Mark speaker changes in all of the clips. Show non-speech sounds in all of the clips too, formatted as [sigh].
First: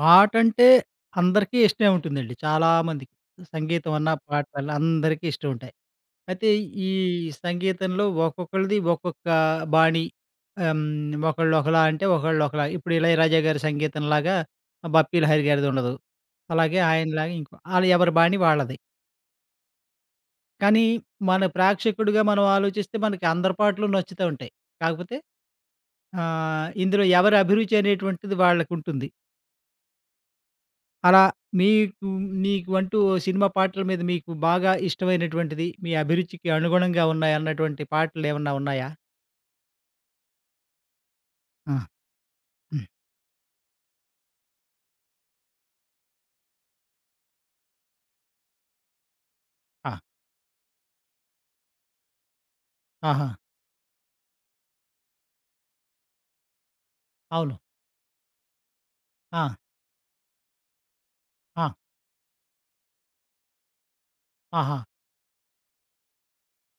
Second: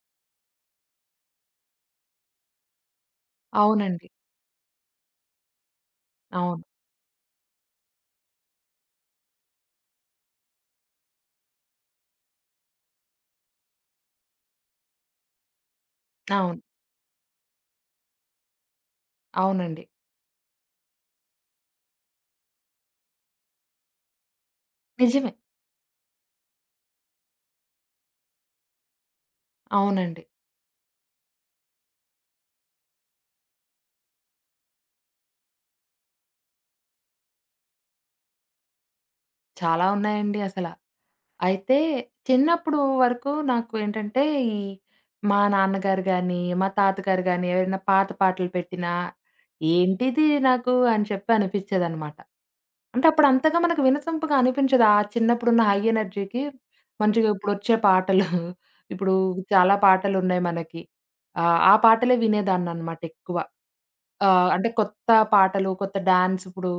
Speaker 1: పాటంటే అందరికీ ఇష్టమే ఉంటుందండి. చాలామందికి. సంగీతం
Speaker 2: అవునండి.
Speaker 1: అన్నా, పాటలన్నా అందరికీ ఇష్టం ఉంటాయి. అయితే
Speaker 2: అవును.
Speaker 1: ఈ సంగీతంలో ఒక్కొక్కళ్ళది ఒక్కొక్క బాణీ. ఆహ్, హ్మ్. ఒకళ్ళు ఒకలా అంటే ఒకళ్ళు ఒకలా. ఇప్పుడు 'ఇళయరాజా' గారి సంగీతంలాగా 'బప్పీల హరి' గారిదుండదు.
Speaker 2: అవును.
Speaker 1: అలాగే ఆయనలాగా ఇంకో ఆళ్ళు ఎవరి బాణీ వాళ్ళది.
Speaker 2: అవునండి.
Speaker 1: కానీ మన ప్రేక్షకుడిగా మనం ఆలోచిస్తే మనకి అందరి పాటలు నచ్చుతా ఉంటాయి. కాకపోతే
Speaker 2: నిజమే.
Speaker 1: ఇందులో ఎవరి అభిరుచి అనేటువంటిది వాళ్ళకుంటుంది.
Speaker 2: అవునండి.
Speaker 1: అలా మీకు నీకు అంటూ సినిమా పాటల మీద మీకు బాగా ఇష్టమైనటువంటిది, మీ అభిరుచికి అనుగుణంగా ఉన్నాయన్నటువంటి పాటలేమన్నా ఉన్నాయా?
Speaker 2: చాలా ఉన్నాయండి అసల.
Speaker 1: ఆ!
Speaker 2: అయితే చిన్నప్పుడు
Speaker 1: హ్మ్.
Speaker 2: వరకు నాకు ఏంటంటే, ఈ మా నాన్నగారు గాని, మా తాతగారు గాని ఎవరైనా పాత పాటలు పెట్టినా,
Speaker 1: ఆ!
Speaker 2: ఏంటిది నాకు అని చెప్పి అనిపిచ్చేదనమాట. అంటే అప్పుడు
Speaker 1: ఆహా!
Speaker 2: అంతగా మనకు వినసొంపుగా అనిపించదు. ఆ చిన్నప్పుడున్న హై ఎనర్జీకి మంచిగా
Speaker 1: అవును.
Speaker 2: ఇప్పుడొచ్చే పాటలు [laughs] ఇప్పుడు
Speaker 1: ఆ!
Speaker 2: చాలా పాటలున్నాయి మనకి.
Speaker 1: ఆ!
Speaker 2: ఆ పాటలే వినేదాన్ననమాట ఎక్కువ. అంటే
Speaker 1: ఆహా!
Speaker 2: కొత్త పాటలు, కొత్త డాన్స్ ఇప్పుడు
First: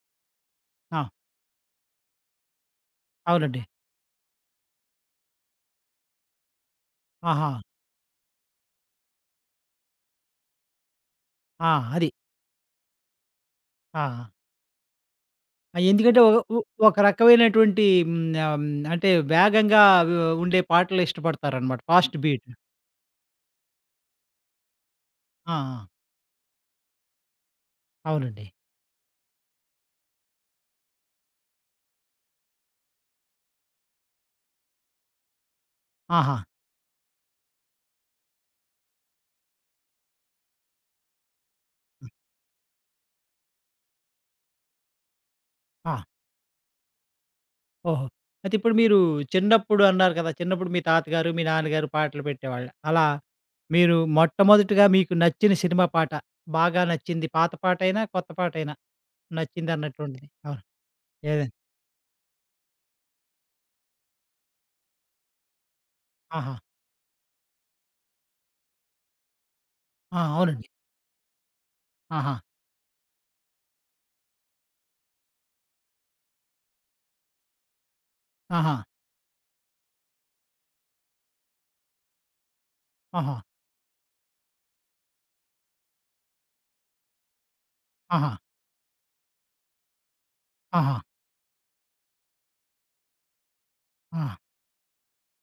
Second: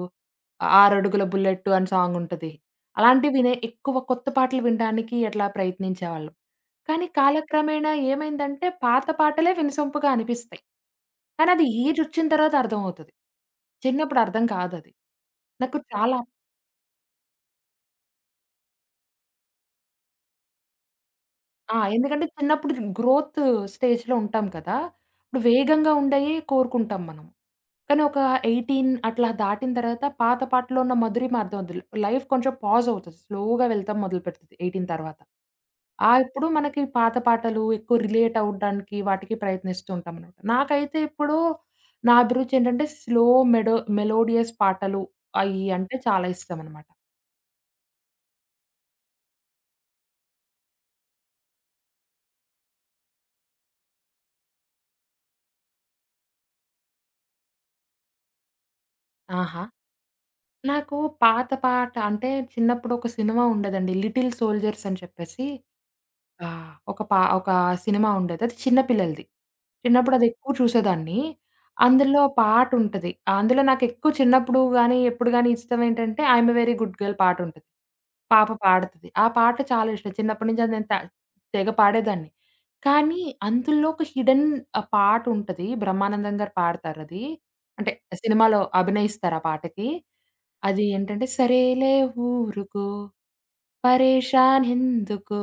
Speaker 1: ఆ!
Speaker 2: 'ఆరడుగుల బుల్లెట్టు' అని సాంగుంటది. అలాంటివి వినే
Speaker 1: అవునండి.
Speaker 2: ఎక్కువ కొత్త పాటలు వినడానికి అట్లా ప్రయత్నించేవాళ్ళం. కానీ
Speaker 1: ఆహా!
Speaker 2: కాలక్రమేణా ఏమైందంటే పాత పాటలే వినసొంపుగా అనిపిస్తాయి. కానీ అది
Speaker 1: ఆ! అది.
Speaker 2: ఏజొచ్చిన తర్వాత అర్థమవుతది.
Speaker 1: ఆ!
Speaker 2: చిన్నప్పుడు అర్థం కాదది. నాకు
Speaker 1: ఆ,
Speaker 2: చాలా.
Speaker 1: ఎందుకంటే ఒ ఒ ఒక రకమైనటువంటి అంటే వేగంగా వ్ ఉండే పాటలు
Speaker 2: ఆ!
Speaker 1: ఇష్టపడతారనమాట. ఫాస్ట్
Speaker 2: ఎందుకంటే
Speaker 1: బీట్.
Speaker 2: చిన్నప్పుడు గ్రోత్ స్టేజ్‌లో ఉంటాం కదా! ఇప్పుడు
Speaker 1: ఆ! ఆ!
Speaker 2: వేగంగా ఉండేయి కోరుకుంటాం మనం. కానీ ఒక
Speaker 1: అవునండి.
Speaker 2: 18 అట్లా దాటిన తర్వాత పాత పాటలో ఉన్న మధురిమ అర్థం అవుద్ది. లైఫ్ కొంచెం పాజ్ అవుతది. స్లోగా వెళ్తాం మొదలుపెడుతది 18 తర్వాత. ఆ!
Speaker 1: ఆహా!
Speaker 2: ఇప్పుడు మనకి పాత పాటలు ఎక్కువ రిలేట్ అవ్వడానికి వాటికి ప్రయత్నిస్తూ ఉంటాం అన్నమాట. నాకైతే ఇప్పుడు నా అభిరుచి ఏంటంటే స్లో మెలోడియస్ పాటలు అయి అంటే
Speaker 1: ఆ!
Speaker 2: చాలా ఇష్టం అన్నమాట.
Speaker 1: ఓహో! అయితే ఇప్పుడు మీరు చిన్నప్పుడు అన్నారు కదా! చిన్నప్పుడు మీ తాతగారు, మీ నాన్నగారు పాటలు పెట్టేవాళ్ళు. అలా మీరు మొట్టమొదటిగా మీకు నచ్చిన సినిమా పాట, బాగా నచ్చింది పాత పాటైనా, కొత్త పాటైనా
Speaker 2: ఆహా!
Speaker 1: నచ్చిందన్నటువంటిది. అవును.
Speaker 2: నాకు పాత
Speaker 1: ఏదండి?
Speaker 2: పాట అంటే చిన్నప్పుడు ఒక సినిమా ఉండేదండి. 'లిటిల్ సోల్జర్స్' అని చెప్పేసి, ఆ!
Speaker 1: ఆహా!
Speaker 2: ఒక సినిమా ఉండేది. అది చిన్న పిల్లలది. చిన్నప్పుడు
Speaker 1: ఆ!
Speaker 2: అది ఎక్కువ
Speaker 1: అవునండి.
Speaker 2: చూసేదాన్ని. అందులో
Speaker 1: ఆహా!
Speaker 2: పాటుంటది. అందులో నాకెక్కువ చిన్నప్పుడు గాని, ఎప్పుడు గాని ఇష్టం ఏంటంటే 'I'm a very good girl' పాటుంటది. పాప
Speaker 1: ఆహా!
Speaker 2: పాడుతది. ఆ పాట చాలా ఇష్టం. చిన్నప్పటి నుంచి అది నేను తెగ పాడేదాన్ని. కానీ
Speaker 1: ఆహా!
Speaker 2: అందులో ఒక హిడెన్ పాటుంటది. బ్రహ్మానందం గారు పాడతారది. అంటే
Speaker 1: ఆహా!
Speaker 2: సినిమాలో అభినయిస్తారు ఆ పాటకి. అది
Speaker 1: ఆహా!
Speaker 2: ఏంటంటే, సరేలే ఊరుకో,
Speaker 1: ఆ!
Speaker 2: పరేషాన్ ఎందుకు,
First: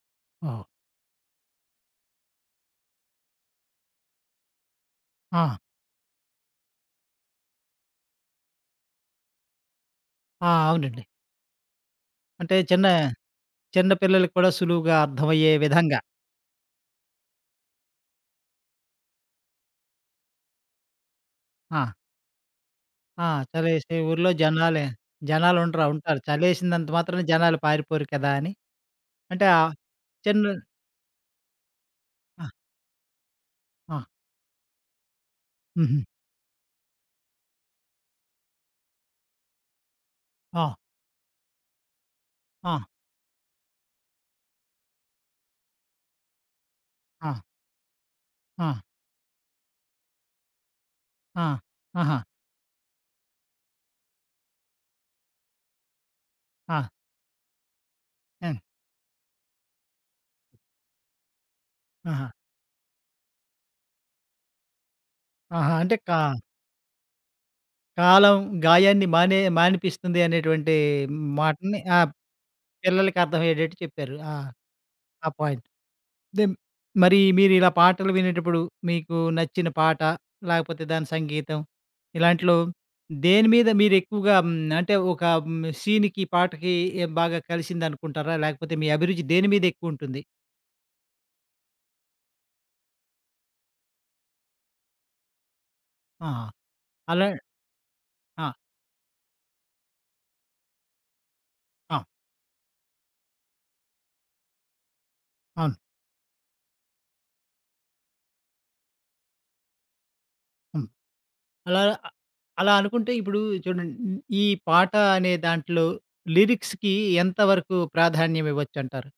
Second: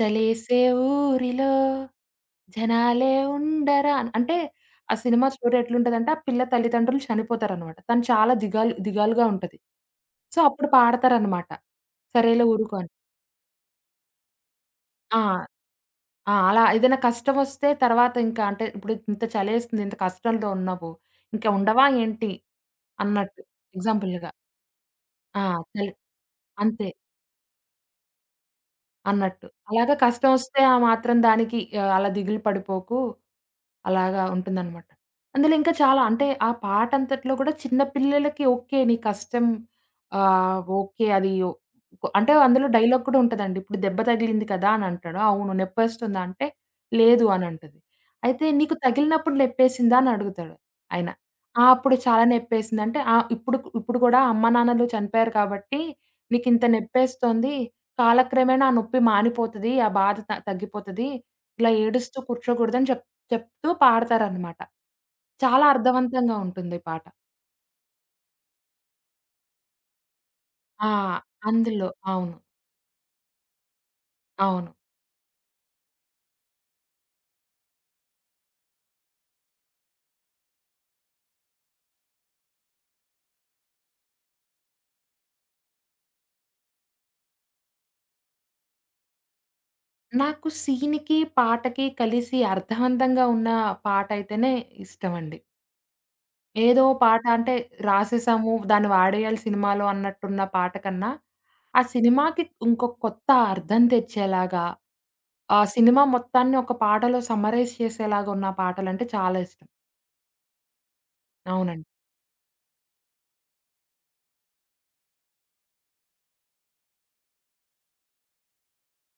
Speaker 2: చలేసే
Speaker 1: ఓహో!
Speaker 2: ఊరిలో జనాలే ఉండరా అని. అంటే ఆ సినిమా స్టోరీ
Speaker 1: ఆ!
Speaker 2: ఎట్లుంటదంటే ఆ పిల్ల తల్లిదండ్రులు చనిపోతారనమాట. తను చాలా దిగాలు దిగాలుగా ఉంటది. సో,
Speaker 1: ఆ!
Speaker 2: అప్పుడు
Speaker 1: అవునండి.
Speaker 2: పాడతారనమాట. సరేలే
Speaker 1: అంటే
Speaker 2: ఊరుకో
Speaker 1: చిన్న
Speaker 2: అని.
Speaker 1: చిన్న పిల్లలకి కూడా సులువుగా
Speaker 2: ఆ!
Speaker 1: అర్థమయ్యే విధంగా.
Speaker 2: ఆ! అలా ఏదైనా కష్టమొస్తే తర్వాత ఇంకా అంటే ఇప్పుడు ఇంత చలేస్తుంది, ఇంత కష్టంలో ఉన్నావు. ఇంక
Speaker 1: ఆ!
Speaker 2: ఉండవా ఏంటి
Speaker 1: ఆ!
Speaker 2: అన్నట్టు
Speaker 1: చలేసే ఊర్లో
Speaker 2: ఎగ్జాంపుల్‌గా. ఆ!
Speaker 1: జనాలుండరా,
Speaker 2: చలి
Speaker 1: ఉంటారు. ఉంటారు,
Speaker 2: అంతే.
Speaker 1: చలేసిందంత మాత్రాన జనాలు పారిపోరు కదా అని. అంటే
Speaker 2: అన్నట్టు. అలాగా
Speaker 1: చిన్న
Speaker 2: కష్టమొస్తే ఆ మాత్రం దానికి అలా దిగులు
Speaker 1: ఆ!
Speaker 2: పడిపోకు.
Speaker 1: ఆ!
Speaker 2: అలాగా ఉంటుందనమాట. అందులో ఇంకా
Speaker 1: హుహు.
Speaker 2: చాలా అంటే ఆ పాటంతట్లో కూడా చిన్న పిల్లలకి ఓకే. నీ కష్టం
Speaker 1: ఆ!
Speaker 2: ఓకే. అది ఓ అంటే అందులో
Speaker 1: ఆ!
Speaker 2: డైలాగ్ కూడా ఉంటదండి. ఇప్పుడు దెబ్బ తగిలింది కదా! అని అంటాడు. అవును. నొప్పేస్తుందా? అంటే లేదు
Speaker 1: ఆ!
Speaker 2: అని అంటది. అయితే
Speaker 1: ఆ!
Speaker 2: నీకు తగిలినప్పుడు నొప్పేసిందా? అని అడుగుతాడు ఆయన.
Speaker 1: ఆ!
Speaker 2: ఆ! అప్పుడు
Speaker 1: ఆహా!
Speaker 2: చాలా నొప్పేసింది అంటే ఆ! ఇప్పుడు ఇప్పుడు కూడా అమ్మానాన్నలు చనిపోయారు కాబట్టి నీకింత
Speaker 1: ఆ!
Speaker 2: నొప్పేస్తోంది.
Speaker 1: ఎన్
Speaker 2: కాలక్రమేణా ఆ నొప్పి మానిపోతది. ఆ బాధ తగ్గిపోతది. ఇలా ఏడుస్తూ
Speaker 1: ఆహా!
Speaker 2: కూర్చోకూడదని చెప్తాడు. చెప్తూ పాడతారనమాట. చాలా
Speaker 1: ఆహా! అంటే
Speaker 2: అర్థవంతంగా ఉంటుంది పాట.
Speaker 1: కాలం గాయాన్ని మానిపిస్తుంది అనేటువంటి
Speaker 2: ఆ!
Speaker 1: మాటని
Speaker 2: అందులో
Speaker 1: ఆ
Speaker 2: అవును.
Speaker 1: పిల్లలకి అర్థమయ్యేటట్టు చెప్పారు. ఆ!
Speaker 2: అవును.
Speaker 1: ఆ పాయింట్. దెన్ మరి మీరిలా పాటలు వినేటప్పుడు మీకు నచ్చిన పాట, లేకపోతే దాని సంగీతం ఇలాంటిలో దేని మీద మీరెక్కువగా అంటే ఒక సీన్‌కి, పాటకి బాగా కలిసిందనుకుంటారా? లేకపోతే మీ అభిరుచి దేని మీద ఎక్కువుంటుంది?
Speaker 2: నాకు సీన్‌కి, పాటకి కలిసి అర్థవంతంగా ఉన్న పాటైతేనే ఇష్టమండి.
Speaker 1: ఆహా!
Speaker 2: ఏదో పాట
Speaker 1: అలా
Speaker 2: అంటే
Speaker 1: ఆ!
Speaker 2: రాసేసాము, దాన్ని వాడేయాలి సినిమాలో అన్నట్టున్న పాట కన్నా, ఆ
Speaker 1: ఆ!
Speaker 2: సినిమాకి ఇంకో కొత్త అర్థం తెచ్చేలాగా, ఆ
Speaker 1: అవును.
Speaker 2: సినిమా మొత్తాన్ని ఒక పాటలో సమ్మరైజ్ చేసేలాగా ఉన్న పాటలంటే చాలా ఇష్టం.
Speaker 1: హ్మ్. అలా
Speaker 2: అవునండి.
Speaker 1: అ అలా అనుకుంటే ఇప్పుడు చూడండి, ఈ పాట అనే దాంట్లో లిరిక్స్‌కి ఎంత వరకు ప్రాధాన్యం ఇవ్వొచ్చంటారు?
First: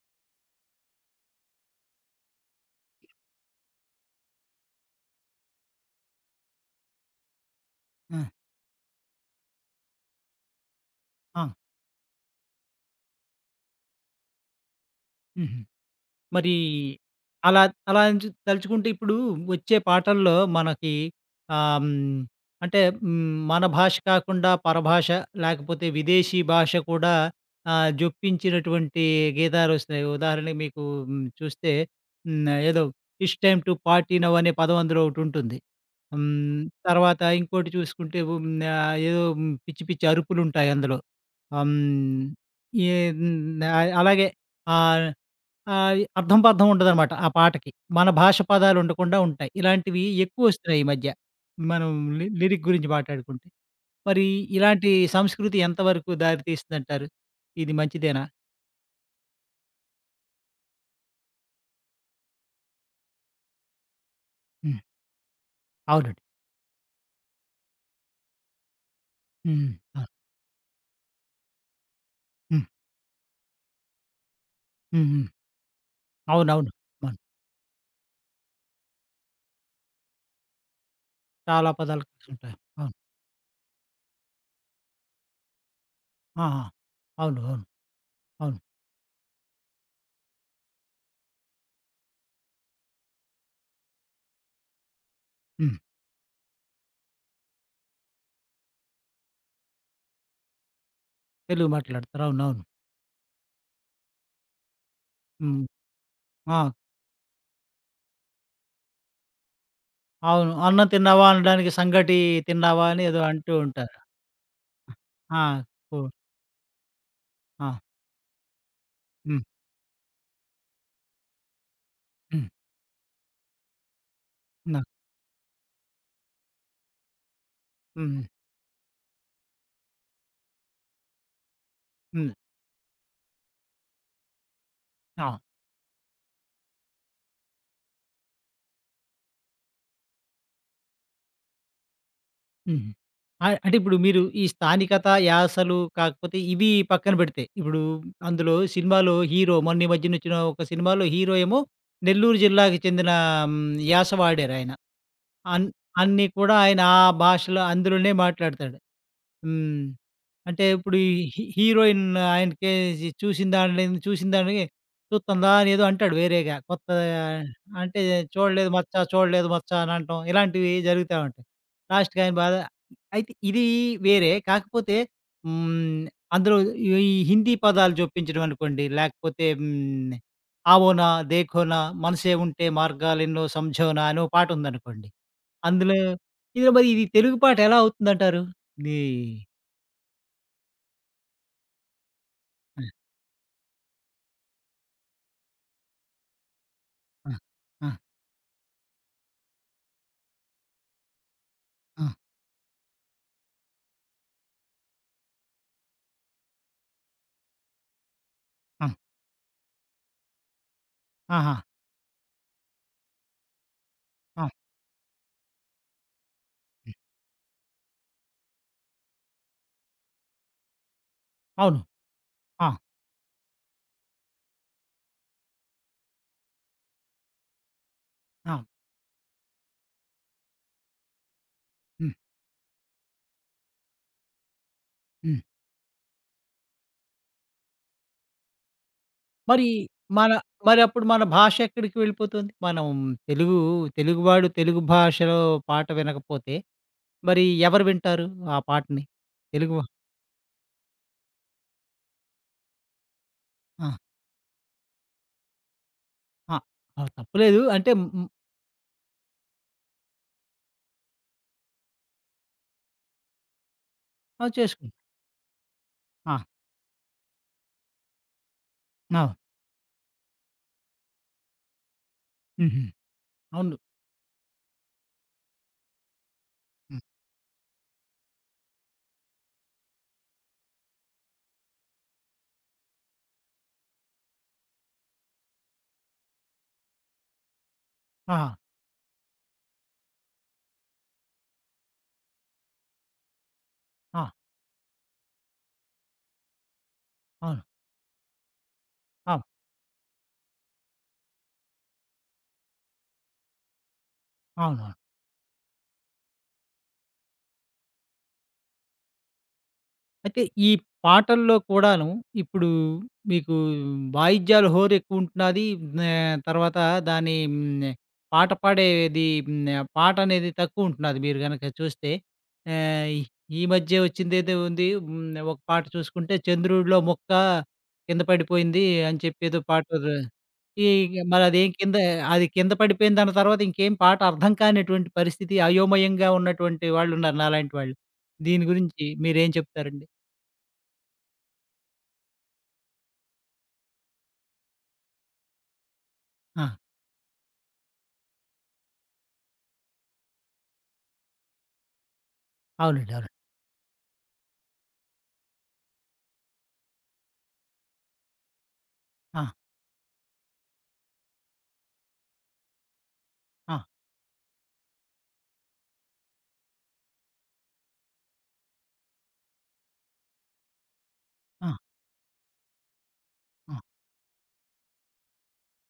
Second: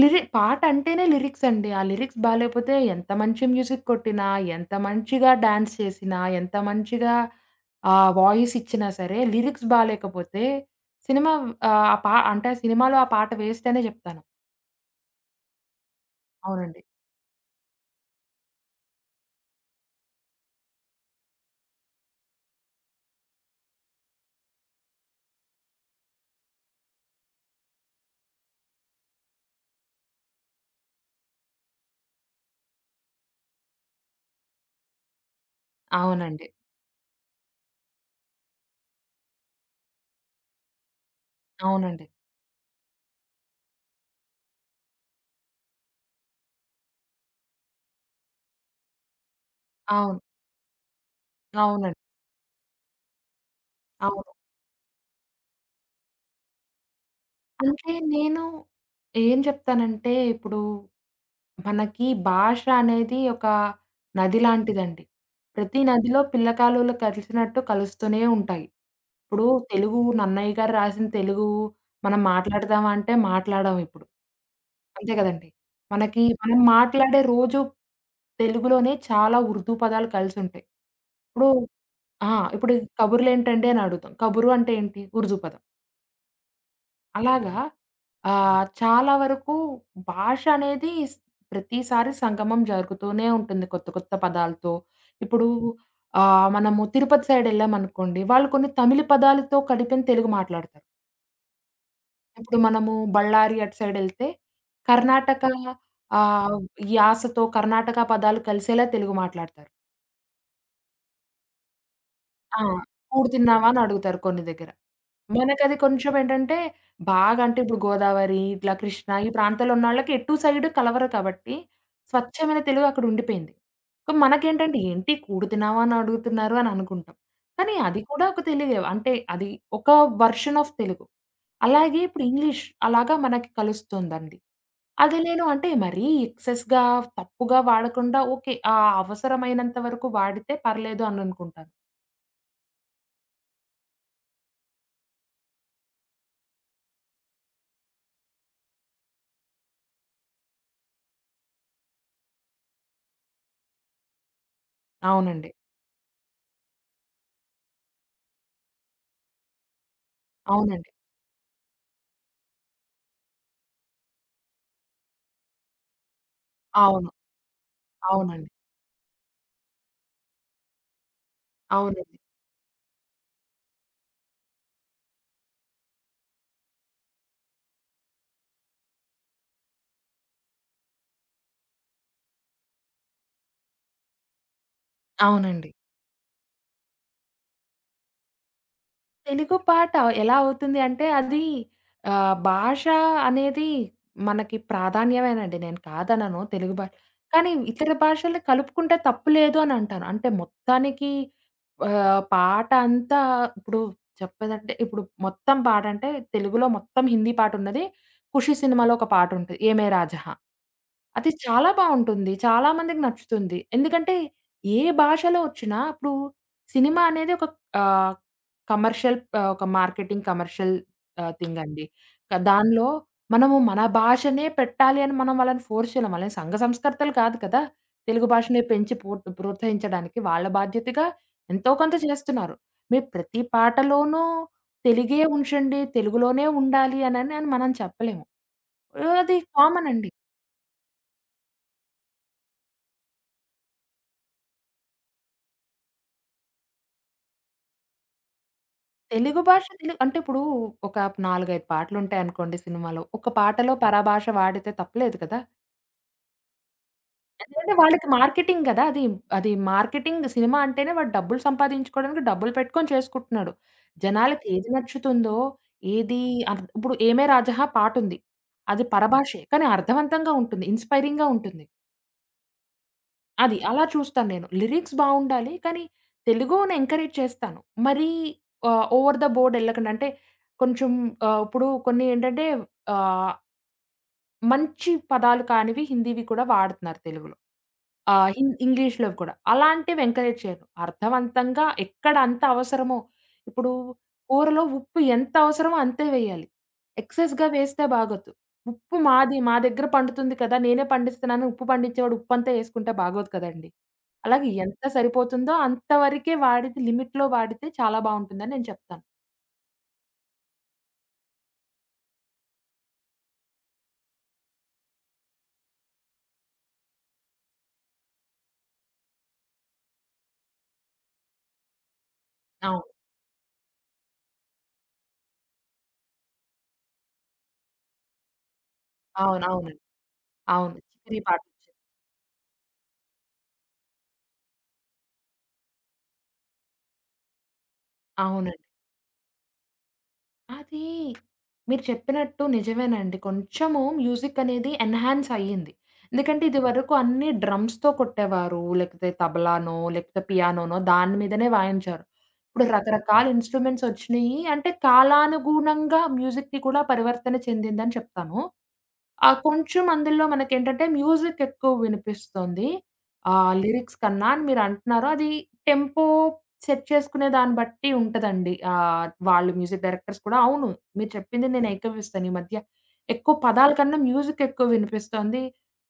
Speaker 2: పాటంటేనే లిరిక్సండి. ఆ లిరిక్స్ బాలేపోతే ఎంత మంచి మ్యూజిక్ కొట్టినా, ఎంత మంచిగా డాన్స్ చేసినా, ఎంత మంచిగా
Speaker 1: ఆ!
Speaker 2: వాయిసిచ్చినా సరే, లిరిక్స్ బాలేకపోతే సినిమా
Speaker 1: ఆ!
Speaker 2: ఆహ్, ఆ పా అంటే ఆ సినిమాలో ఆ పాట వేస్టనే జెప్తాను.
Speaker 1: హుహు. మరీ
Speaker 2: అవునండి.
Speaker 1: అలా అలా అని తలుచుకుంటే ఇప్పుడు వచ్చే పాటల్లో మనకి ఆహ్, హ్మ్, అంటే మన భాష కాకుండా పరభాష లేకపోతే విదేశీ భాష కూడా జొప్పించినటువంటి గీతాలొస్తున్నాయి. ఉదాహరణకి మీకు చూస్తే ఏదో 'it's time to party now' అనే పదం అందులో ఒకటుంటుంది.
Speaker 2: అవునండి.
Speaker 1: హ్మ్, తర్వాత ఇంకోటి చూసుకుంటే ఏదో పిచ్చి పిచ్చి అరుపులుంటాయి అందులో. హ్మ్,
Speaker 2: అవునండి.
Speaker 1: ఏ హ్మ్, ఆహ్, అలాగే ఆహ్ ఆహ్, అర్థం పర్థం ఉండదనమాట ఆ పాటకి. మన భాష పదాలు ఉండకుండా ఉంటాయి. ఇలాంటివి
Speaker 2: అవును.
Speaker 1: ఎక్కువొస్తున్నాయి ఈ మధ్య. మనం
Speaker 2: అవునండి.
Speaker 1: లిరిక్ గురించి మాట్లాడుకుంటే, మరి
Speaker 2: అవును.
Speaker 1: ఇలాంటి సంస్కృతి ఎంతవరకు దారి తీస్తుందంటారు? ఇది
Speaker 2: అంటే
Speaker 1: మంచిదేనా?
Speaker 2: నేను ఏం జెప్తానంటే, ఇప్పుడు మనకి భాష అనేది ఒక నది
Speaker 1: హ్మ్.
Speaker 2: లాంటిదండి. ప్రతి నదిలో
Speaker 1: అవునండి.
Speaker 2: పిల్లకాలువలు కలిసినట్టు కలుస్తూనే ఉంటాయి. ఇప్పుడు
Speaker 1: హ్మ్.
Speaker 2: తెలుగు
Speaker 1: ఆ!
Speaker 2: నన్నయ్య గారు రాసిన తెలుగు మనం
Speaker 1: హ్మ్.
Speaker 2: మాట్లాడదామా అంటే మాట్లాడం ఇప్పుడు.
Speaker 1: హ్మ్.
Speaker 2: అంతే
Speaker 1: హ్మ్.
Speaker 2: కదండీ. మనకి మనం
Speaker 1: అవునవును. అవును. అవును.
Speaker 2: మాట్లాడే రోజు తెలుగులోనే చాలా ఉర్దూ పదాలు కలిసుంటాయి. ఇప్పుడు
Speaker 1: చాలా పదాలు
Speaker 2: ఆ!
Speaker 1: కలిసుంటాయి.
Speaker 2: ఇప్పుడు
Speaker 1: అవును.
Speaker 2: కబుర్లేంటండి అని అడుగుతాం. కబురు అంటే ఏంటి? ఉర్దూ పదం.
Speaker 1: ఆహా! అవును.
Speaker 2: అలాగా
Speaker 1: అవును. అవును.
Speaker 2: చాలా వరకు భాష అనేది స్ ప్రతిసారి సంగమం జరుగుతూనే ఉంటుంది కొత్త కొత్త పదాలతో. ఇప్పుడు
Speaker 1: హ్మ్.
Speaker 2: మనము తిరుపతి సైడ్ ఎళ్ళామనుకోండి, వాళ్ళు కొన్ని తమిళ్ పదాలతో కలిపిన తెలుగు మాట్లాడతారు.
Speaker 1: తెలుగు మాట్లాడతారు.
Speaker 2: ఇప్పుడు
Speaker 1: అవునవును.
Speaker 2: మనము బళ్ళారి అటు సైడ్ ఎళ్తే కర్ణాటక
Speaker 1: హ్మ్.
Speaker 2: ఆహ్,
Speaker 1: ఆ!
Speaker 2: యాసతో కర్ణాటక పదాలు కలిసేలా తెలుగు మాట్లాడతారు.
Speaker 1: అవును. అన్నం తిన్నావా అనడానికి సంగటి
Speaker 2: ఆ!
Speaker 1: తిన్నావా అని ఏదో
Speaker 2: "కూడు
Speaker 1: అంటూ
Speaker 2: తిన్నావా?" అని
Speaker 1: ఉంటారు.
Speaker 2: అడుగుతారు కొన్ని దగ్గర.
Speaker 1: ఆ!
Speaker 2: మనకది
Speaker 1: ఓహ్!
Speaker 2: కొంచెం ఏంటంటే, బాగా అంటే
Speaker 1: ఆ!
Speaker 2: ఇప్పుడు గోదావరి, ఇట్లా కృష్ణా ఈ
Speaker 1: హ్మ్.
Speaker 2: ప్రాంతాల్లో ఉన్నోళ్ళకి ఎటు సైడు కలవరు కాబట్టి,
Speaker 1: హ్మ్.
Speaker 2: స్వచ్ఛమైన తెలుగు అక్కడ ఉండిపోయింది. సో, మనకేంటంటే
Speaker 1: హ్మ్.
Speaker 2: ఏంటి కూడు తినావా అని అడుగుతున్నారు అని అనుకుంటాం. కానీ అది
Speaker 1: హ్మ్.
Speaker 2: కూడా ఒక తెలుగే. అంటే అది ఒక వర్షన్ ఆఫ్ తెలుగు. అలాగే ఇప్పుడు
Speaker 1: హ్మ్.
Speaker 2: ఇంగ్లీష్ అలాగా మనకి కలుస్తుందండి. అది
Speaker 1: ఆ!
Speaker 2: నేను అంటే మరీ ఎక్సెస్‌గా, తప్పుగా వాడకుండా ఓకే. ఆ అవసరమైనంత వరకు వాడితే పర్లేదు అని అనుకుంటాను.
Speaker 1: హుహు. అంటే ఇప్పుడు మీరు ఈ స్థానికత, యాసలు కాకపోతే ఇవి పక్కన పెడితే, ఇప్పుడు అందులో సినిమాలో హీరో మొన్న ఈ మధ్యనొచ్చిన ఒక సినిమాలో హీరో ఏమో నెల్లూరు జిల్లాకి చెందిన హ్మ్, యాస వాడారాయన.
Speaker 2: అవునండి.
Speaker 1: అన్ అన్నీ కూడా ఆయన ఆ భాషలో అందులోనే మాట్లాడతాడు. హ్మ్. అంటే
Speaker 2: అవునండి.
Speaker 1: ఇప్పుడు ఈ హీరోయిన్ ఆయనకే జి చూసిన దానిని చూసిన దానికి చూత్తందా అని ఏదో అంటాడు వేరేగా.
Speaker 2: అవును.
Speaker 1: అంటే
Speaker 2: అవునండి.
Speaker 1: చూడలేదు మచ్చా, చూడలేదు మచ్చా అని అంటం. ఇలాంటివి జరుగుతా ఉంటాయి.
Speaker 2: అవునండి.
Speaker 1: లాస్ట్‌కి ఆయన బాధ అయితే ఇది వేరే. కాకపోతే హ్మ్. అందులో ఈ ఈ హిందీ పదాలు జొప్పించడం అనుకోండి. లేకపోతే ఆవోనా, దేఖోనా, మనసే ఉంటే మార్గాలెన్నో సంఝోనా అని ఓ పాటుందనుకోండి.
Speaker 2: అవునండి.
Speaker 1: అందులో ఇది తెలుగు పాట ఎలా అవుతుందంటారు? ఇది
Speaker 2: తెలుగు పాట ఎలా అవుతుంది అంటే అది భాష
Speaker 1: హ్మ్.
Speaker 2: అనేది మనకి ప్రాధాన్యమేనండి. నేను కాదనను తెలుగు భాష.
Speaker 1: ఆ!
Speaker 2: కానీ
Speaker 1: ఆ!
Speaker 2: ఇతర భాషల్ని కలుపుకుంటే తప్పు లేదు అని అంటాను. అంటే మొత్తానికి
Speaker 1: ఆ!
Speaker 2: పాట అంతా ఇప్పుడు చెప్పేదంటే ఇప్పుడు మొత్తం పాట అంటే తెలుగులో మొత్తం హిందీ పాటున్నది. 'ఖుషి'
Speaker 1: ఆ!
Speaker 2: సినిమాలో ఒక పాటుంటది 'ఏ మే రాజహా'. అది
Speaker 1: ఆహా!
Speaker 2: చాలా బావుంటుంది. చాలా మందికి నచ్చుతుంది. ఎందుకంటే
Speaker 1: ఆ!
Speaker 2: ఏ భాషలో వచ్చినా ఇప్పుడు సినిమా అనేది ఒక ఆహ్, కమర్షియల్ ఒక మార్కెటింగ్ కమర్షియల్ థింగ్
Speaker 1: అవును.
Speaker 2: అండి.
Speaker 1: ఆ!
Speaker 2: దానిలో మనము మన భాషనే పెట్టాలి అని మనం వాళ్ళని ఫోర్స్ చేయలేం. వాళ్ళని సంఘ సంస్కర్తలు కాదు కదా! తెలుగు భాషని
Speaker 1: ఆ!
Speaker 2: పెంచి పో ప్రోత్సహించడానికి వాళ్ళ బాధ్యతగా ఎంతో కొంత
Speaker 1: హ్మ్.
Speaker 2: చేస్తున్నారు. మీరు ప్రతి పాటలోనూ తెలుగే
Speaker 1: హ్మ్.
Speaker 2: ఉంచండి, తెలుగులోనే ఉండాలి అని మనం చెప్పలేము. అది
Speaker 1: మరి
Speaker 2: కామన్ అండి.
Speaker 1: మన మరప్పుడు మన భాష ఎక్కడికి వెళ్ళిపోతుంది? మనం తెలుగు తెలుగువాడు తెలుగు భాషలో పాట వినకపోతే మరి ఎవరు వింటారు ఆ పాటని?
Speaker 2: తెలుగు భాష
Speaker 1: తెలుగు
Speaker 2: తెలు అంటే ఇప్పుడు ఒక 4, 5 పాటలుంటాయనుకోండి సినిమాలో. ఒక పాటలో
Speaker 1: ఆ!
Speaker 2: పరభాష వాడితే తప్పులేదు కదా!
Speaker 1: ఆ! ఆ! తప్పులేదు.
Speaker 2: ఎందుకంటే
Speaker 1: అంటే
Speaker 2: వాళ్ళకి
Speaker 1: హ్మ్.
Speaker 2: మార్కెటింగ్ గదా! అది. అది మార్కెటింగ్ సినిమా అంటేనే వాడు డబ్బులు సంపాదించుకోవడానికి డబ్బులు పెట్టుకొని చేసుకుంటున్నాడు. జనాలకి
Speaker 1: ఆ!
Speaker 2: ఏది
Speaker 1: చేసుకోండి.
Speaker 2: నచ్చుతుందో, ఏది
Speaker 1: ఆ!
Speaker 2: అర్ ఇప్పుడు 'ఏమే రాజహా' పాటుంది. అది
Speaker 1: అవును.
Speaker 2: పరభాషే కానీ అర్థవంతంగా ఉంటుంది. ఇన్‌స్పైరింగ్‌గా ఉంటుంది.
Speaker 1: హుహు.
Speaker 2: అది.
Speaker 1: అవును.
Speaker 2: అలా చూస్తాను నేను. లిరిక్స్ బావుండాలి. కానీ తెలుగుని
Speaker 1: హ్మ్.
Speaker 2: ఎంకరేజ్ చేస్తాను. మరీ ఓవర్ ద బోర్డ్ ఎళ్ళకండి. అంటే కొంచెం ఇప్పుడు కొన్ని ఏంటంటే ఆహ్ మంచి పదాలు కానివి హిందీవి కూడా వాడుతున్నారు తెలుగులో. ఆహ్,
Speaker 1: ఆహా!
Speaker 2: హిన్ ఇంగ్లీష్‌లోవి కూడా. అలాంటివి ఎంకరేజ్ చేయను. అర్థవంతంగా ఎక్కడ అంత అవసరమో, ఇప్పుడు
Speaker 1: ఆ!
Speaker 2: కూరలో ఉప్పు ఎంత అవసరమో అంతే వేయాలి. ఎక్సెస్‌గా
Speaker 1: అవును.
Speaker 2: వేస్తే బాగోదు. ఉప్పు
Speaker 1: ఆ!
Speaker 2: మాది, మా దగ్గర పండుతుంది కదా! నేనే పండిస్తున్నాను, ఉప్పు పండించేవాడు ఉప్పంతా యేసుకుంటే బాగోదు కదండీ! అలాగే ఎంత
Speaker 1: అవును.
Speaker 2: సరిపోతుందో అంతవరకే వాడితే లిమిట్‌లో వాడితే చాలా బావుంటుందని నేను చెప్తాను.
Speaker 1: అయితే ఈ పాటల్లో కూడాను ఇప్పుడు మీకు వాయిద్యాల హోరెక్కువుంటున్నాది. తర్వాత దాని పాట పాడేది పాటనేది తక్కువుంటున్నాది మీరు గనక చూస్తే.
Speaker 2: అవును.
Speaker 1: ఆహ్, ఈ ఈ మధ్య వచ్చిందేదో ఉంది. ఒక పాట చూసుకుంటే 'చంద్రుడిలో మొక్క కింద పడిపోయింది' అని చెప్పి
Speaker 2: అవును.
Speaker 1: ఏదో
Speaker 2: అవునండి.
Speaker 1: పాట
Speaker 2: అవును.
Speaker 1: ఈ
Speaker 2: చికిరి
Speaker 1: మరదేం
Speaker 2: పాటొచ్చింది.
Speaker 1: కింద, అది కింద పడిపోయింది దాని తర్వాత ఇంకేం పాట అర్థం కానటువంటి పరిస్థితి, అయోమయంగా ఉన్నటువంటి వాళ్ళున్నారు నాలాంటి వాళ్ళు.
Speaker 2: అవునండి.
Speaker 1: దీని గురించి మీరేం చెప్తారండి?
Speaker 2: అది మీరు చెప్పినట్టు నిజమేనండి. కొంచెము మ్యూజిక్ అనేది ఎన్‌హాన్స్ అయ్యింది. ఎందుకంటే
Speaker 1: ఆ!
Speaker 2: ఇదివరకు అన్నీ డ్రమ్స్‌తో కొట్టేవారు. లేకపోతే తబలానో, లేకపోతే పియానోనో దాని మీదనే వాయించారు. ఇప్పుడు
Speaker 1: అవునండి.
Speaker 2: రకరకాల
Speaker 1: అవును.
Speaker 2: ఇన్‌స్ట్రుమెంట్స్ ఒచ్చినియి. అంటే కాలానుగుణంగా మ్యూజిక్‌కి కూడా పరివర్తన చెందిందని చెప్తాను. ఆ!
Speaker 1: ఆ!
Speaker 2: కొంచెం అందులో మనకేంటంటే మ్యూజిక్ ఎక్కువ వినిపిస్తుంది.
Speaker 1: ఆ!
Speaker 2: లిరిక్స్ కన్నా అని మీరంటున్నారు. అది టెంపో సెట్ చేసుకునే దాన్ని బట్టి ఉంటదండి. వాళ్ళు మ్యూజిక్ డైరెక్టర్స్ కూడా అవును. మీరు చెప్పింది నేను
Speaker 1: ఆ!
Speaker 2: ఏకీవిస్తాను. ఈ మధ్య ఎక్కువ పదాల
Speaker 1: ఆ! ఆ!
Speaker 2: కన్నా మ్యూజిక్ ఎక్కువ వినిపిస్తోంది.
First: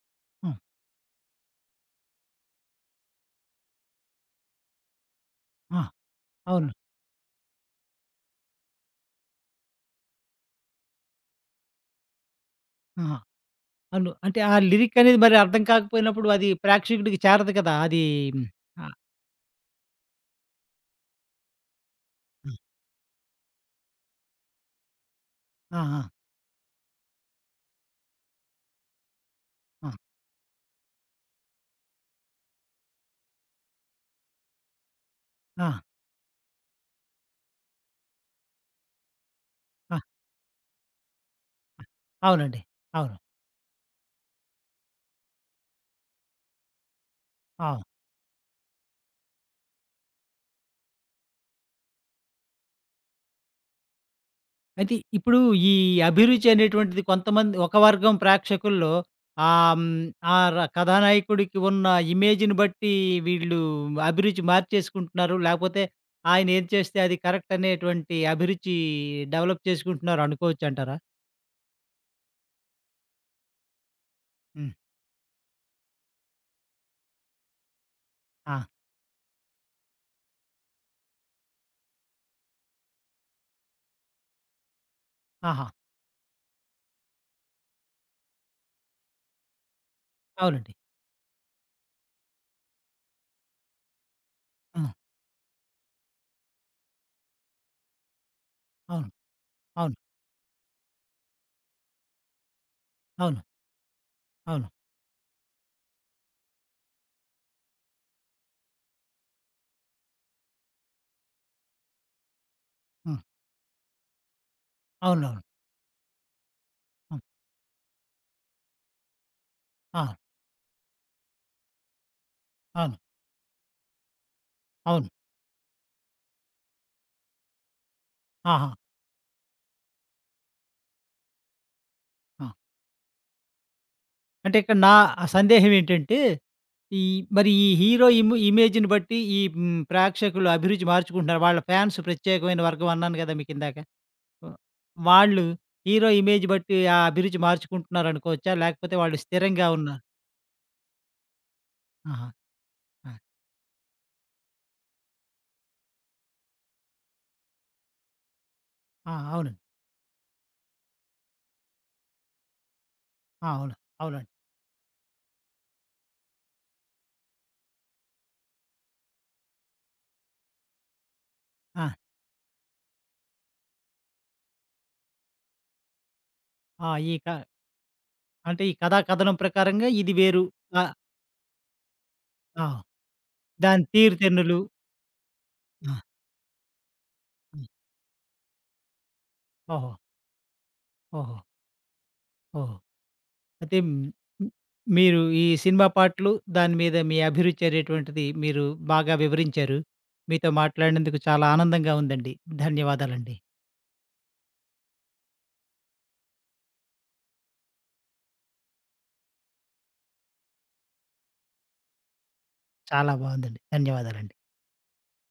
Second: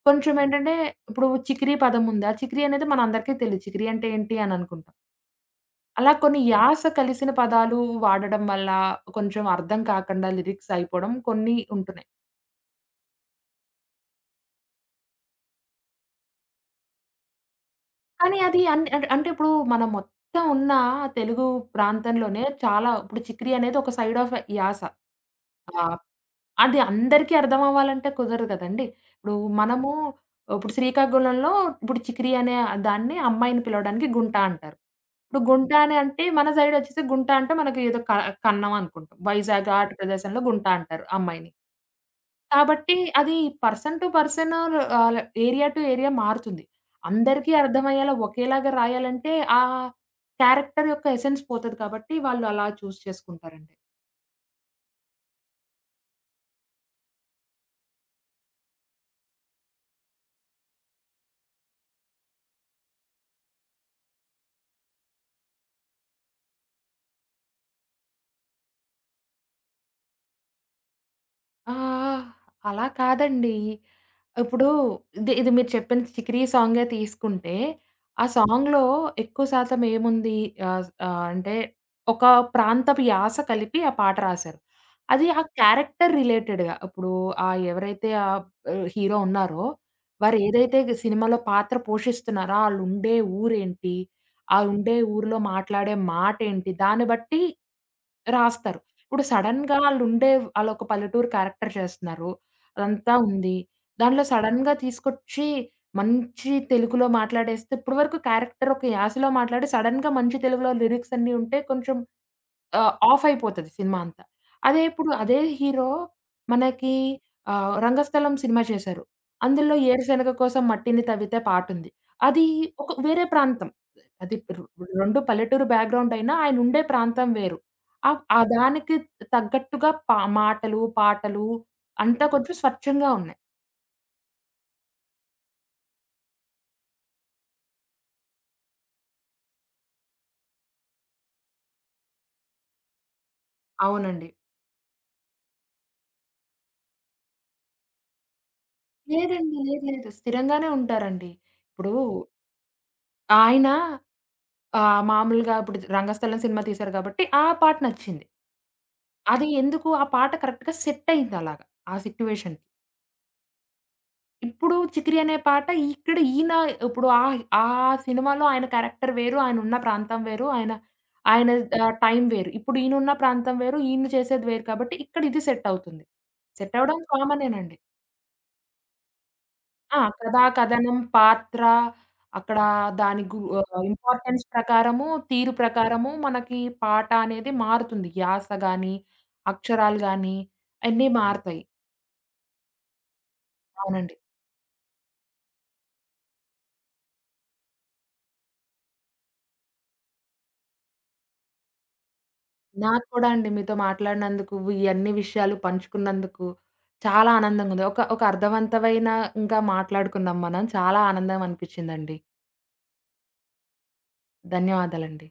Speaker 2: కొంచెం ఏంటంటే ఇప్పుడు 'చికిరి' పదం ఉంది. ఆ 'చికిరి' అనేది మనందరికీ తెలీదు. 'చికిరి' అంటే ఏంటి అని అనుకుంటాం.
Speaker 1: ఆ!
Speaker 2: అలా కొన్ని
Speaker 1: అవును.
Speaker 2: యాస కలిసిన పదాలు వాడడం వల్ల కొంచెం అర్థం కాకుండా లిరిక్స్ అయిపోవడం కొన్ని ఉంటున్నాయి.
Speaker 1: ఆహా! అవును. అంటే ఆ లిరిక్ అనేది మరి అర్థం కాకపోయినప్పుడు అది ప్రేక్షకుడికి చేరదు కదా! అది
Speaker 2: కానీ
Speaker 1: హ్మ్.
Speaker 2: అది అన్
Speaker 1: ఆ!
Speaker 2: అంటే అంటే ఇప్పుడు మన మొత్తం ఉన్న తెలుగు ప్రాంతంలోనే చాలా ఇప్పుడు 'చిక్రీ' అనేది ఒక సైడ్ ఆఫ్ యాస. ఆ!
Speaker 1: ఆ! ఆ!
Speaker 2: అది అందరికీ అర్థం అవ్వాలంటే కుదరదు కదండీ. ఇప్పుడు
Speaker 1: ఆ!
Speaker 2: మనము ఇప్పుడు శ్రీకాకుళంలో ఇప్పుడు 'చిక్రీ' అనే దాన్ని అమ్మాయిని పిలవడానికి 'గుంట' అంటారు. ఇప్పుడు
Speaker 1: ఆ!
Speaker 2: 'గుంట' అని అంటే మన సైడ్ వచ్చేసి 'గుంట' అంటే మనకి ఏదో క కన్నం అనుకుంటాం. వైజాగ్ అటు
Speaker 1: ఆ!
Speaker 2: ప్రదేశంలో 'గుంట' అంటారు అమ్మాయిని.
Speaker 1: అవునండి.
Speaker 2: కాబట్టి
Speaker 1: అవును.
Speaker 2: అది పర్సన్ టు పర్సన్ ఆహ్, ఏరియా టు ఏరియా మారుతుంది. అందరికీ
Speaker 1: ఆ!
Speaker 2: అర్థమయ్యేలా ఒకేలాగా రాయాలంటే ఆ క్యారెక్టర్ యొక్క ఎసెన్స్ పోతది కాబట్టి వాళ్ళు అలా చూజ్ చేసుకుంటారండి.
Speaker 1: అయితే ఇప్పుడు ఈ అభిరుచి అనేటువంటిది కొంతమంది ఒక వర్గం ప్రేక్షకుల్లో ఆహ్, హ్మ్, ఆ ర కథానాయకుడికి ఉన్న ఇమేజ్‌ని బట్టి వీళ్ళు అభిరుచి మార్చేసుకుంటున్నారు. లేకపోతే ఆయన ఏది చేస్తే అది కరెక్ట్ అనేటువంటి అభిరుచి డెవలప్ చేసుకుంటున్నారు అనుకోవచ్చంటారా?
Speaker 2: ఆ! అలా కాదండి. ఇప్పుడు
Speaker 1: హ్మ్.
Speaker 2: ఇది ఇది మీరు చెప్పిన 'చికిరి' సాంగే తీసుకుంటే, ఆ
Speaker 1: ఆ!
Speaker 2: సాంగ్‌లో ఎక్కువ శాతం ఏముంది ఆహ్, ఆహ్, అంటే ఒక ప్రాంతపు యాస కలిపి ఆ పాట రాశారు. అది ఆ
Speaker 1: ఆహా!
Speaker 2: క్యారెక్టర్ రిలేటెడ్‌గా ఇప్పుడు ఆ ఎవరైతే హీరో ఉన్నారో, వారు
Speaker 1: అవునండి.
Speaker 2: ఏదైతే సినిమాలో పాత్ర పోషిస్తున్నారో ఆళ్ళుండే ఊరేంటి? ఆ
Speaker 1: ఆ!
Speaker 2: ఉండే ఊరిలో మాట్లాడే మాటేంటి? దాన్ని బట్టి రాస్తారు.
Speaker 1: అవును.
Speaker 2: ఇప్పుడు సడెన్‌గా
Speaker 1: అవును.
Speaker 2: ఆళ్ళుండే ఆళ్ళొక పల్లెటూరు క్యారెక్టర్ చేస్తున్నారు. అదంతా
Speaker 1: అవును.
Speaker 2: ఉంది. దాంట్లో
Speaker 1: అవును.
Speaker 2: సడెన్‌గా తీసుకొచ్చి మంచి తెలుగులో మాట్లాడేస్తే ఇప్పటి వరకు క్యారెక్టర్ ఒక యాసలో మాట్లాడి సడెన్‌గా మంచి తెలుగులో లిరిక్స్ అన్నీ ఉంటే కొంచెం
Speaker 1: హ్మ్.
Speaker 2: ఆఫ్ అయిపోతది సినిమా అంతా. అదే
Speaker 1: అవునవును.
Speaker 2: హీరో మనకి
Speaker 1: హ్మ్.
Speaker 2: 'రంగస్థలం' సినిమా చేశారు. అందులో
Speaker 1: ఆ!
Speaker 2: 'ఏరుశనగ కోసం మట్టిని తవ్వితే' పాటుంది. అది ఒక
Speaker 1: అవును.
Speaker 2: వేరే ప్రాంతం. అది రు
Speaker 1: అవును.
Speaker 2: 2 పల్లెటూరు బ్యాక్‌గ్రౌండ్ అయినా ఆయనుండే ప్రాంతం వేరు. ఆ
Speaker 1: ఆహా!
Speaker 2: దానికి తగ్గట్టుగా మాటలు, పాటలు అంతా
Speaker 1: ఆ!
Speaker 2: కొంచెం స్వచ్ఛంగా ఉన్నాయి.
Speaker 1: అంటే ఇక్కడ నా సందేహం ఏంటంటే, ఈ ఈ హీరో ఇమేజ్‌ని బట్టి ఈ ప్రేక్షకులు అభిరుచి మార్చుకుంటున్నారు. వాళ్ళ ఫ్యాన్స్ ప్రత్యేకమైన వర్గం అన్నాను కదా మీకిందాక.
Speaker 2: అవునండి.
Speaker 1: ఆహ్, వాళ్ళు హీరో ఇమేజ్ బట్టి ఆ అభిరుచి మార్చుకుంటున్నారనుకోవచ్చా? లేకపోతే వాళ్ళు
Speaker 2: లేదండి.
Speaker 1: స్థిరంగా ఉన్నారు?
Speaker 2: లేదు, స్థిరంగానే ఉంటారండి. ఇప్పుడు
Speaker 1: ఆహా! ఆ!
Speaker 2: ఆయన మామూలుగా ఇప్పుడు 'రంగస్థలం' సినిమా తీశారు కాబట్టి ఆ పాట నచ్చింది.
Speaker 1: ఆ!
Speaker 2: అది
Speaker 1: అవునండి.
Speaker 2: ఎందుకు ఆ పాట కరెక్ట్‌గా సెట్ అయిందలాగా. ఆ సిట్యుయేషన్‌కి.
Speaker 1: ఆ! అవును. అవునండి.
Speaker 2: ఇప్పుడు 'చికిరి' అనే పాట ఇక్కడ ఈయన ఇప్పుడు ఆ ఆ సినిమాలో ఆయన క్యారెక్టర్ వేరు, ఆయనున్న ప్రాంతం వేరు, ఆయన ఆయన
Speaker 1: ఆ!
Speaker 2: టైం వేరు. ఇప్పుడు ఈయనున్న ప్రాంతం వేరు, ఈయన చేసేది వేరు కాబట్టి ఇక్కడ ఇది సెట్ అవుతుంది. సెట్
Speaker 1: ఆ!
Speaker 2: అవ్వడం
Speaker 1: ఈ క
Speaker 2: కామనేనండి.
Speaker 1: అంటే ఈ కథా కథనం ప్రకారంగా
Speaker 2: ఆ!
Speaker 1: ఇది
Speaker 2: కథ,
Speaker 1: వేరు. ఆ!
Speaker 2: కథనం, పాత్ర అక్కడ
Speaker 1: ఆ! దాని
Speaker 2: ఇంపార్టెన్స్
Speaker 1: తీరుతెన్నులు.
Speaker 2: ప్రకారము, తీరు
Speaker 1: ఆ!
Speaker 2: ప్రకారము మనకి పాట అనేది
Speaker 1: హ్మ్.
Speaker 2: మారుతుంది. యాస గాని,
Speaker 1: ఓహో!
Speaker 2: అక్షరాలు గాని అన్నీ
Speaker 1: ఓహో!
Speaker 2: మారతాయి.
Speaker 1: ఓహో! అయితే హ్మ్,
Speaker 2: అవునండి.
Speaker 1: హ్మ్, మీరు ఈ సినిమా పాటలు, దాని మీద మీ అభిరుచి అనేటువంటిది మీరు బాగా వివరించారు. మీతో మాట్లాడినందుకు చాలా ఆనందంగా ఉందండి.
Speaker 2: నాకు కూడా
Speaker 1: ధన్యవాదాలండి.
Speaker 2: అండి. మీతో మాట్లాడినందుకు, ఇయన్నీ విషయాలు పంచుకున్నందుకు చాలా ఆనందంగా ఉంది. ఒక ఒక అర్థవంతమైన ఇంకా మాట్లాడుకున్నాం మనం. చాలా ఆనందం అనిపిచ్చిందండి.
Speaker 1: చాలా బాగుందండి. ధన్యవాదాలండి.
Speaker 2: ధన్యవాదాలండి.